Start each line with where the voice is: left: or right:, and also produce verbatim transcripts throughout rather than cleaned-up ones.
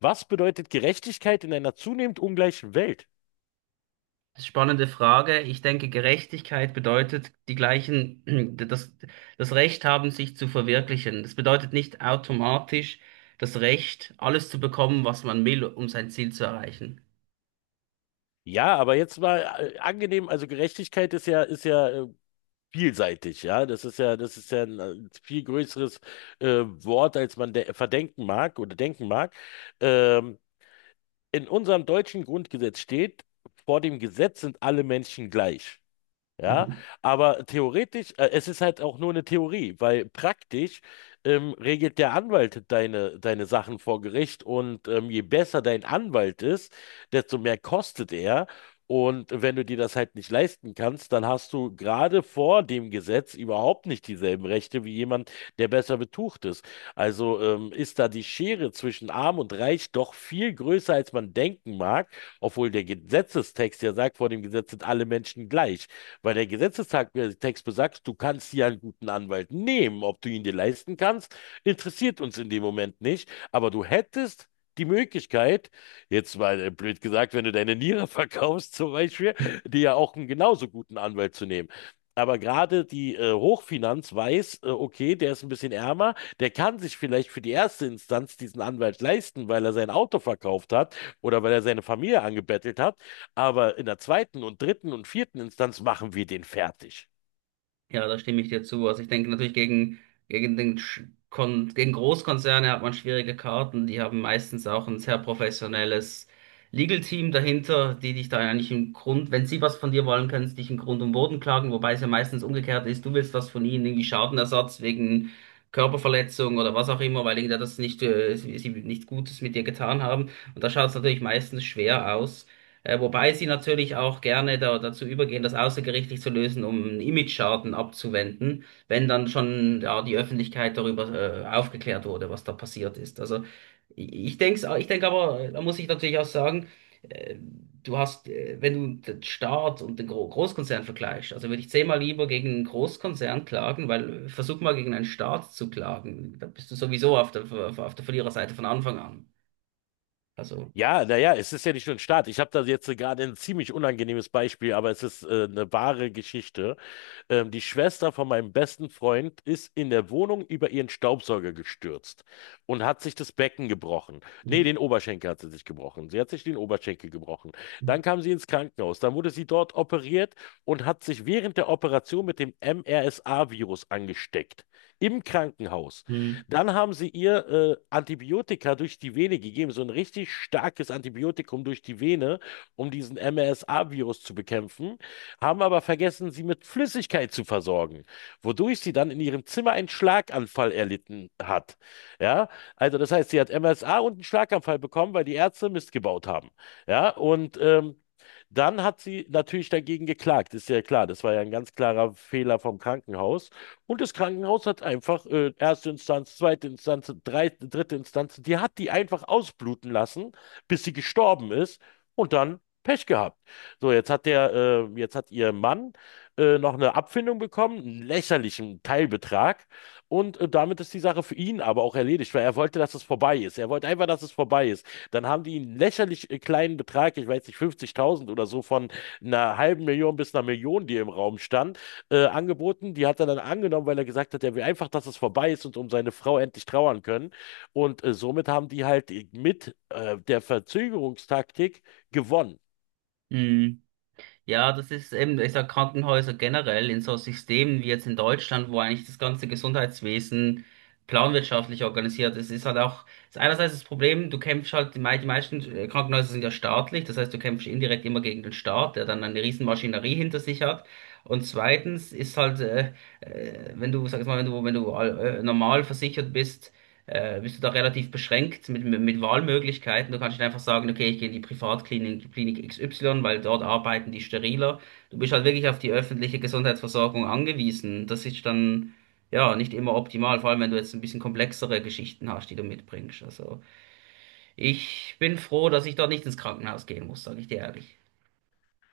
left: Was bedeutet Gerechtigkeit in einer zunehmend ungleichen Welt?
right: Spannende Frage. Ich denke, Gerechtigkeit bedeutet die gleichen, das, das Recht haben, sich zu verwirklichen. Das bedeutet nicht automatisch das Recht, alles zu bekommen, was man will, um sein Ziel zu erreichen.
left: Ja, aber jetzt mal äh, angenehm, also Gerechtigkeit ist ja, ist ja äh, vielseitig, ja. Das ist ja, das ist ja ein äh, viel größeres äh, Wort, als man de verdenken mag oder denken mag. Ähm, in unserem deutschen Grundgesetz steht, vor dem Gesetz sind alle Menschen gleich. Ja,
right: Mhm.
left: aber theoretisch, äh, es ist halt auch nur eine Theorie, weil praktisch ähm, regelt der Anwalt deine, deine Sachen vor Gericht und ähm, je besser dein Anwalt ist, desto mehr kostet er. Und wenn du dir das halt nicht leisten kannst, dann hast du gerade vor dem Gesetz überhaupt nicht dieselben Rechte wie jemand, der besser betucht ist. Also ähm, ist da die Schere zwischen Arm und Reich doch viel größer, als man denken mag, obwohl der Gesetzestext ja sagt, vor dem Gesetz sind alle Menschen gleich. Weil der Gesetzestext besagt, du kannst dir einen guten Anwalt nehmen. Ob du ihn dir leisten kannst, interessiert uns in dem Moment nicht. Aber du hättest die Möglichkeit, jetzt mal äh, blöd gesagt, wenn du deine Niere verkaufst zum Beispiel, dir ja auch einen genauso guten Anwalt zu nehmen. Aber gerade die äh, Hochfinanz weiß, äh, okay, der ist ein bisschen ärmer, der kann sich vielleicht für die erste Instanz diesen Anwalt leisten, weil er sein Auto verkauft hat oder weil er seine Familie angebettelt hat. Aber in der zweiten und dritten und vierten Instanz machen wir den fertig.
right: Ja, da stimme ich dir zu. Also ich denke natürlich gegen, gegen den Sch- Kon gegen Großkonzerne hat man schwierige Karten. Die haben meistens auch ein sehr professionelles Legal Team dahinter, die dich da eigentlich im Grund, wenn sie was von dir wollen, können sie dich im Grund und Boden klagen, wobei es ja meistens umgekehrt ist, du willst was von ihnen, irgendwie Schadenersatz wegen Körperverletzung oder was auch immer, weil irgendwer das nicht, äh, sie sie nichts Gutes mit dir getan haben. Und da schaut es natürlich meistens schwer aus. Äh, wobei sie natürlich auch gerne da, dazu übergehen, das außergerichtlich zu lösen, um einen Imageschaden abzuwenden, wenn dann schon ja, die Öffentlichkeit darüber äh, aufgeklärt wurde, was da passiert ist. Also ich, denke, ich denk aber, da muss ich natürlich auch sagen, äh, du hast, äh, wenn du den Staat und den Gro Großkonzern vergleichst, also würde ich zehnmal lieber gegen einen Großkonzern klagen, weil äh, versuch mal gegen einen Staat zu klagen, da bist du sowieso auf der, auf der Verliererseite von Anfang an. Also.
left: Ja, naja, es ist ja nicht nur ein Staat. Ich habe da jetzt gerade ein ziemlich unangenehmes Beispiel, aber es ist äh, eine wahre Geschichte. Ähm, die Schwester von meinem besten Freund ist in der Wohnung über ihren Staubsauger gestürzt und hat sich das Becken gebrochen. Nee,
right: Mhm.
left: den Oberschenkel hat sie sich gebrochen. Sie hat sich den Oberschenkel gebrochen. Dann kam sie ins Krankenhaus. Dann wurde sie dort operiert und hat sich während der Operation mit dem M R S A-Virus angesteckt. Im Krankenhaus.
right: Mhm.
left: Dann haben sie ihr äh, Antibiotika durch die Vene gegeben, so ein richtig starkes Antibiotikum durch die Vene, um diesen M R S A-Virus zu bekämpfen, haben aber vergessen, sie mit Flüssigkeit zu versorgen, wodurch sie dann in ihrem Zimmer einen Schlaganfall erlitten hat. Ja, also das heißt, sie hat M S A und einen Schlaganfall bekommen, weil die Ärzte Mist gebaut haben. Ja, und ähm, dann hat sie natürlich dagegen geklagt, ist ja klar. Das war ja ein ganz klarer Fehler vom Krankenhaus. Und das Krankenhaus hat einfach äh, erste Instanz, zweite Instanz, drei, dritte Instanz, die hat die einfach ausbluten lassen, bis sie gestorben ist und dann Pech gehabt. So, jetzt hat der, äh, jetzt hat ihr Mann äh, noch eine Abfindung bekommen, einen lächerlichen Teilbetrag. Und äh, damit ist die Sache für ihn aber auch erledigt, weil er wollte, dass es vorbei ist. Er wollte einfach, dass es vorbei ist. Dann haben die einen lächerlich äh, kleinen Betrag, ich weiß nicht, fünfzigtausend oder so, von einer halben Million bis einer Million, die im Raum stand, äh, angeboten. Die hat er dann angenommen, weil er gesagt hat, er will einfach, dass es vorbei ist und um seine Frau endlich trauern können. Und äh, somit haben die halt mit äh, der Verzögerungstaktik gewonnen.
right: Mhm. Ja, das ist eben, ich sag Krankenhäuser generell in so Systemen wie jetzt in Deutschland, wo eigentlich das ganze Gesundheitswesen planwirtschaftlich organisiert ist, ist halt auch, ist einerseits das Problem, du kämpfst halt, die, mei- die meisten äh, Krankenhäuser sind ja staatlich, das heißt, du kämpfst indirekt immer gegen den Staat, der dann eine riesen Maschinerie hinter sich hat. Und zweitens ist halt, äh, äh, wenn du, sag ich mal, wenn du, wenn du all- äh, normal versichert bist, äh, bist du da relativ beschränkt mit, mit mit Wahlmöglichkeiten. Du kannst nicht einfach sagen, okay, ich gehe in die Privatklinik Klinik X Y, weil dort arbeiten die steriler. Du bist halt wirklich auf die öffentliche Gesundheitsversorgung angewiesen. Das ist dann ja nicht immer optimal, vor allem wenn du jetzt ein bisschen komplexere Geschichten hast, die du mitbringst. Also ich bin froh, dass ich dort nicht ins Krankenhaus gehen muss, sage ich dir ehrlich.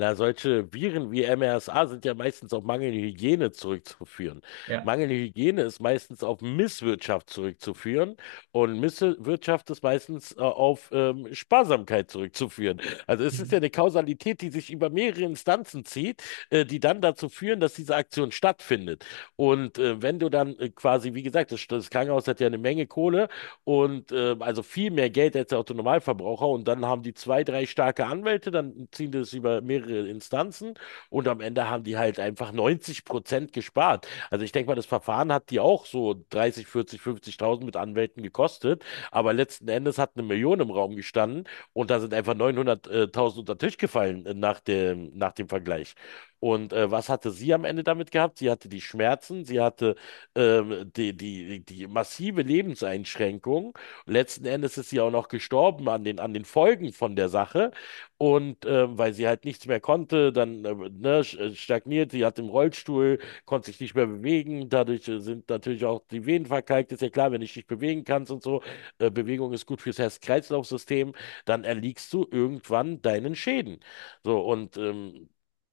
left: Na, solche Viren wie M R S A sind ja meistens auf mangelnde Hygiene zurückzuführen.
right: Ja.
left: Mangelnde Hygiene ist meistens auf Misswirtschaft zurückzuführen und Misswirtschaft ist meistens äh, auf ähm, Sparsamkeit zurückzuführen. Also es ist ja eine Kausalität, die sich über mehrere Instanzen zieht, äh, die dann dazu führen, dass diese Aktion stattfindet. Und äh, wenn du dann äh, quasi, wie gesagt, das, das Krankenhaus hat ja eine Menge Kohle, und äh, also viel mehr Geld als der Autonormalverbraucher. Und dann haben die zwei, drei starke Anwälte, dann ziehen das über mehrere Instanzen und am Ende haben die halt einfach neunzig Prozent gespart. Also ich denke mal, das Verfahren hat die auch so dreißig, vierzig, fünfzigtausend mit Anwälten gekostet. Aber letzten Endes hat eine Million im Raum gestanden und da sind einfach neunhunderttausend unter den Tisch gefallen äh, nach dem, nach dem Vergleich. Und äh, was hatte sie am Ende damit gehabt? Sie hatte die Schmerzen, sie hatte ähm, die, die, die massive Lebenseinschränkung. Letzten Endes ist sie auch noch gestorben an den, an den Folgen von der Sache. Und ähm, weil sie halt nichts mehr konnte, dann äh, ne, sch- äh, stagniert, sie hat im Rollstuhl, konnte sich nicht mehr bewegen. Dadurch äh, sind natürlich auch die Venen verkalkt. Ist ja klar, wenn du dich nicht bewegen kannst und so, äh, Bewegung ist gut fürs Herz-Kreislauf-System, dann erliegst du irgendwann deinen Schäden. So, und ähm,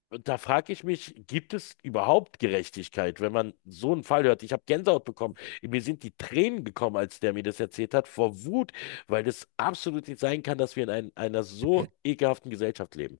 left: und da frage ich mich, gibt es überhaupt Gerechtigkeit, wenn man so einen Fall hört? Ich habe Gänsehaut bekommen. Mir sind die Tränen gekommen, als der mir das erzählt hat, vor Wut, weil das absolut nicht sein kann, dass wir in ein, einer so ekelhaften Gesellschaft leben.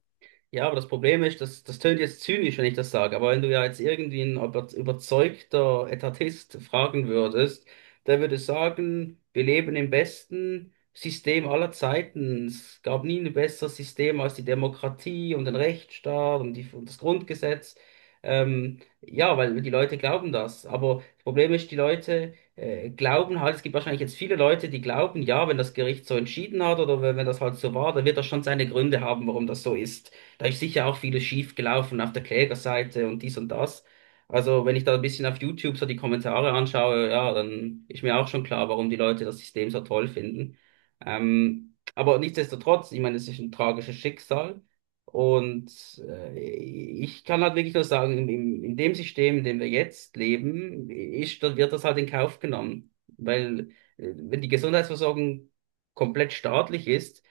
right: Ja, aber das Problem ist, das, das tönt jetzt zynisch, wenn ich das sage, aber wenn du ja jetzt irgendwie ein über- überzeugter Etatist fragen würdest, der würde sagen, wir leben im besten System aller Zeiten. Es gab nie ein besseres System als die Demokratie und den Rechtsstaat und, die, und das Grundgesetz. Ähm, ja, weil die Leute glauben das. Aber das Problem ist, die Leute äh, glauben halt, es gibt wahrscheinlich jetzt viele Leute, die glauben, ja, wenn das Gericht so entschieden hat oder wenn, wenn das halt so war, dann wird das schon seine Gründe haben, warum das so ist. Da ist sicher auch vieles schief gelaufen auf der Klägerseite und dies und das. Also wenn ich da ein bisschen auf YouTube so die Kommentare anschaue, ja, dann ist mir auch schon klar, warum die Leute das System so toll finden. Ähm, aber nichtsdestotrotz, ich meine, es ist ein tragisches Schicksal. Und äh, ich kann halt wirklich nur sagen, in, in in dem System, in dem wir jetzt leben, ist, da wird das halt in Kauf genommen. Weil äh, wenn die Gesundheitsversorgung komplett staatlich ist,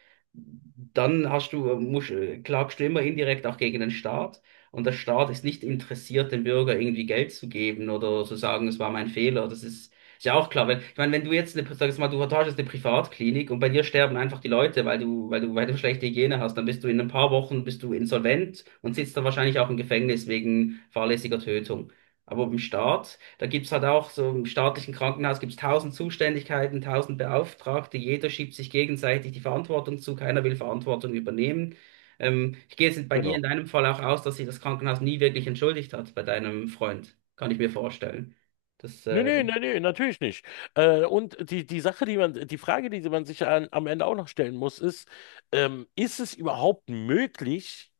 right: dann hast du, musst, äh, klagst du immer indirekt auch gegen den Staat. Und der Staat ist nicht interessiert, dem Bürger irgendwie Geld zu geben oder zu sagen, es war mein Fehler. Das ist, ist ja auch klar. Wenn, ich meine, wenn du jetzt eine, sag jetzt mal, du hast jetzt eine Privatklinik und bei dir sterben einfach die Leute, weil du, weil du, weil du schlechte Hygiene hast, dann bist du in ein paar Wochen bist du insolvent und sitzt dann wahrscheinlich auch im Gefängnis wegen fahrlässiger Tötung. Aber im Staat, da gibt's halt auch so im staatlichen Krankenhaus gibt's tausend Zuständigkeiten, tausend Beauftragte, jeder schiebt sich gegenseitig die Verantwortung zu, keiner will Verantwortung übernehmen. Ähm, ich gehe jetzt bei dir in
left: Genau.
right: deinem Fall auch aus, dass sich das Krankenhaus nie wirklich entschuldigt hat bei deinem Freund. Kann ich mir vorstellen. Das,
left: Nee,
right: äh,
left: nee, nee, nee, natürlich nicht. Äh, und die, die Sache, die man, die Frage, die man sich an, am Ende auch noch stellen muss, ist, ähm, ist es überhaupt möglich,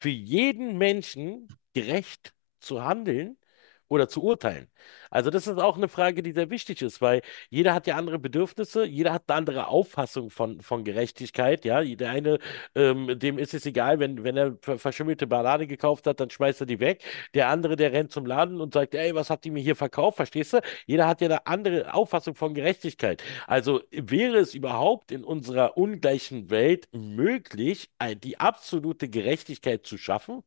left: für jeden Menschen gerecht zu handeln oder zu urteilen. Also das ist auch eine Frage, die sehr wichtig ist, weil jeder hat ja andere Bedürfnisse, jeder hat eine andere Auffassung von, von Gerechtigkeit. Ja, der eine, ähm, dem ist es egal, wenn, wenn er ver- verschimmelte Banane gekauft hat, dann schmeißt er die weg. Der andere, der rennt zum Laden und sagt, ey, was habt ihr mir hier verkauft? Verstehst du? Jeder hat ja eine andere Auffassung von Gerechtigkeit. Also wäre es überhaupt in unserer ungleichen Welt möglich, ein- die absolute Gerechtigkeit zu schaffen?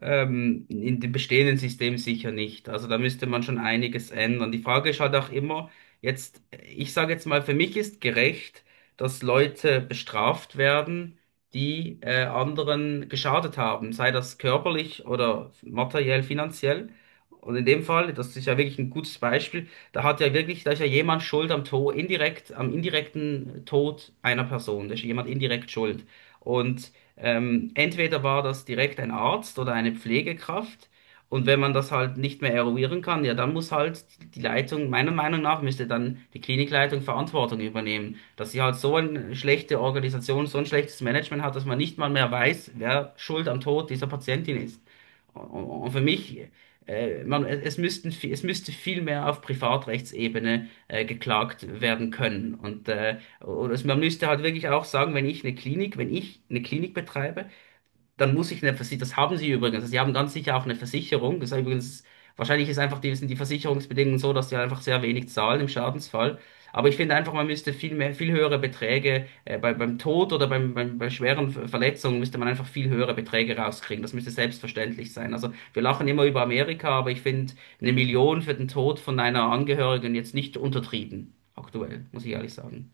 right: Ähm, in dem bestehenden System sicher nicht. Also da müsste man schon einiges ändern. Die Frage ist halt auch immer, jetzt, ich sage jetzt mal, für mich ist gerecht, dass Leute bestraft werden, die äh, anderen geschadet haben, sei das körperlich oder materiell, finanziell. Und in dem Fall, das ist ja wirklich ein gutes Beispiel, da hat ja wirklich, da ist ja jemand schuld am Tod, indirekt, am indirekten Tod einer Person. Da ist jemand indirekt schuld. Und ähm, entweder war das direkt ein Arzt oder eine Pflegekraft. Und wenn man das halt nicht mehr eruieren kann, ja, dann muss halt die Leitung, meiner Meinung nach, müsste dann die Klinikleitung Verantwortung übernehmen, dass sie halt so eine schlechte Organisation, so ein schlechtes Management hat, dass man nicht mal mehr weiß, wer schuld am Tod dieser Patientin ist. Und für mich, äh, man, es müssten, vi- es müsste viel mehr auf Privatrechtsebene äh, geklagt werden können. Und äh, und also man müsste halt wirklich auch sagen, wenn ich eine Klinik, wenn ich eine Klinik betreibe, dann muss ich eine Versicherung, das haben sie übrigens, also sie haben ganz sicher auch eine Versicherung. Das ist übrigens, wahrscheinlich ist einfach die, sind die Versicherungsbedingungen so, dass sie einfach sehr wenig zahlen im Schadensfall. Aber ich finde einfach, man müsste viel mehr, viel höhere Beträge, äh, bei, beim Tod oder beim, beim, bei schweren Ver- Verletzungen müsste man einfach viel höhere Beträge rauskriegen. Das müsste selbstverständlich sein. Also wir lachen immer über Amerika, aber ich finde eine Million für den Tod von einer Angehörigen jetzt nicht untertrieben. Aktuell, muss ich ehrlich sagen.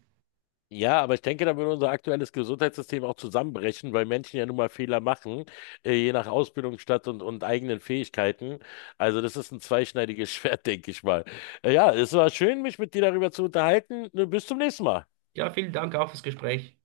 left: Ja, aber ich denke, da würde unser aktuelles Gesundheitssystem auch zusammenbrechen, weil Menschen ja nun mal Fehler machen, äh, je nach Ausbildungsstand und, und eigenen Fähigkeiten. Also das ist ein zweischneidiges Schwert, denke ich mal. Äh, Ja, es war schön, mich mit dir darüber zu unterhalten. Äh, Bis zum nächsten Mal.
right: Ja, vielen Dank auch fürs Gespräch.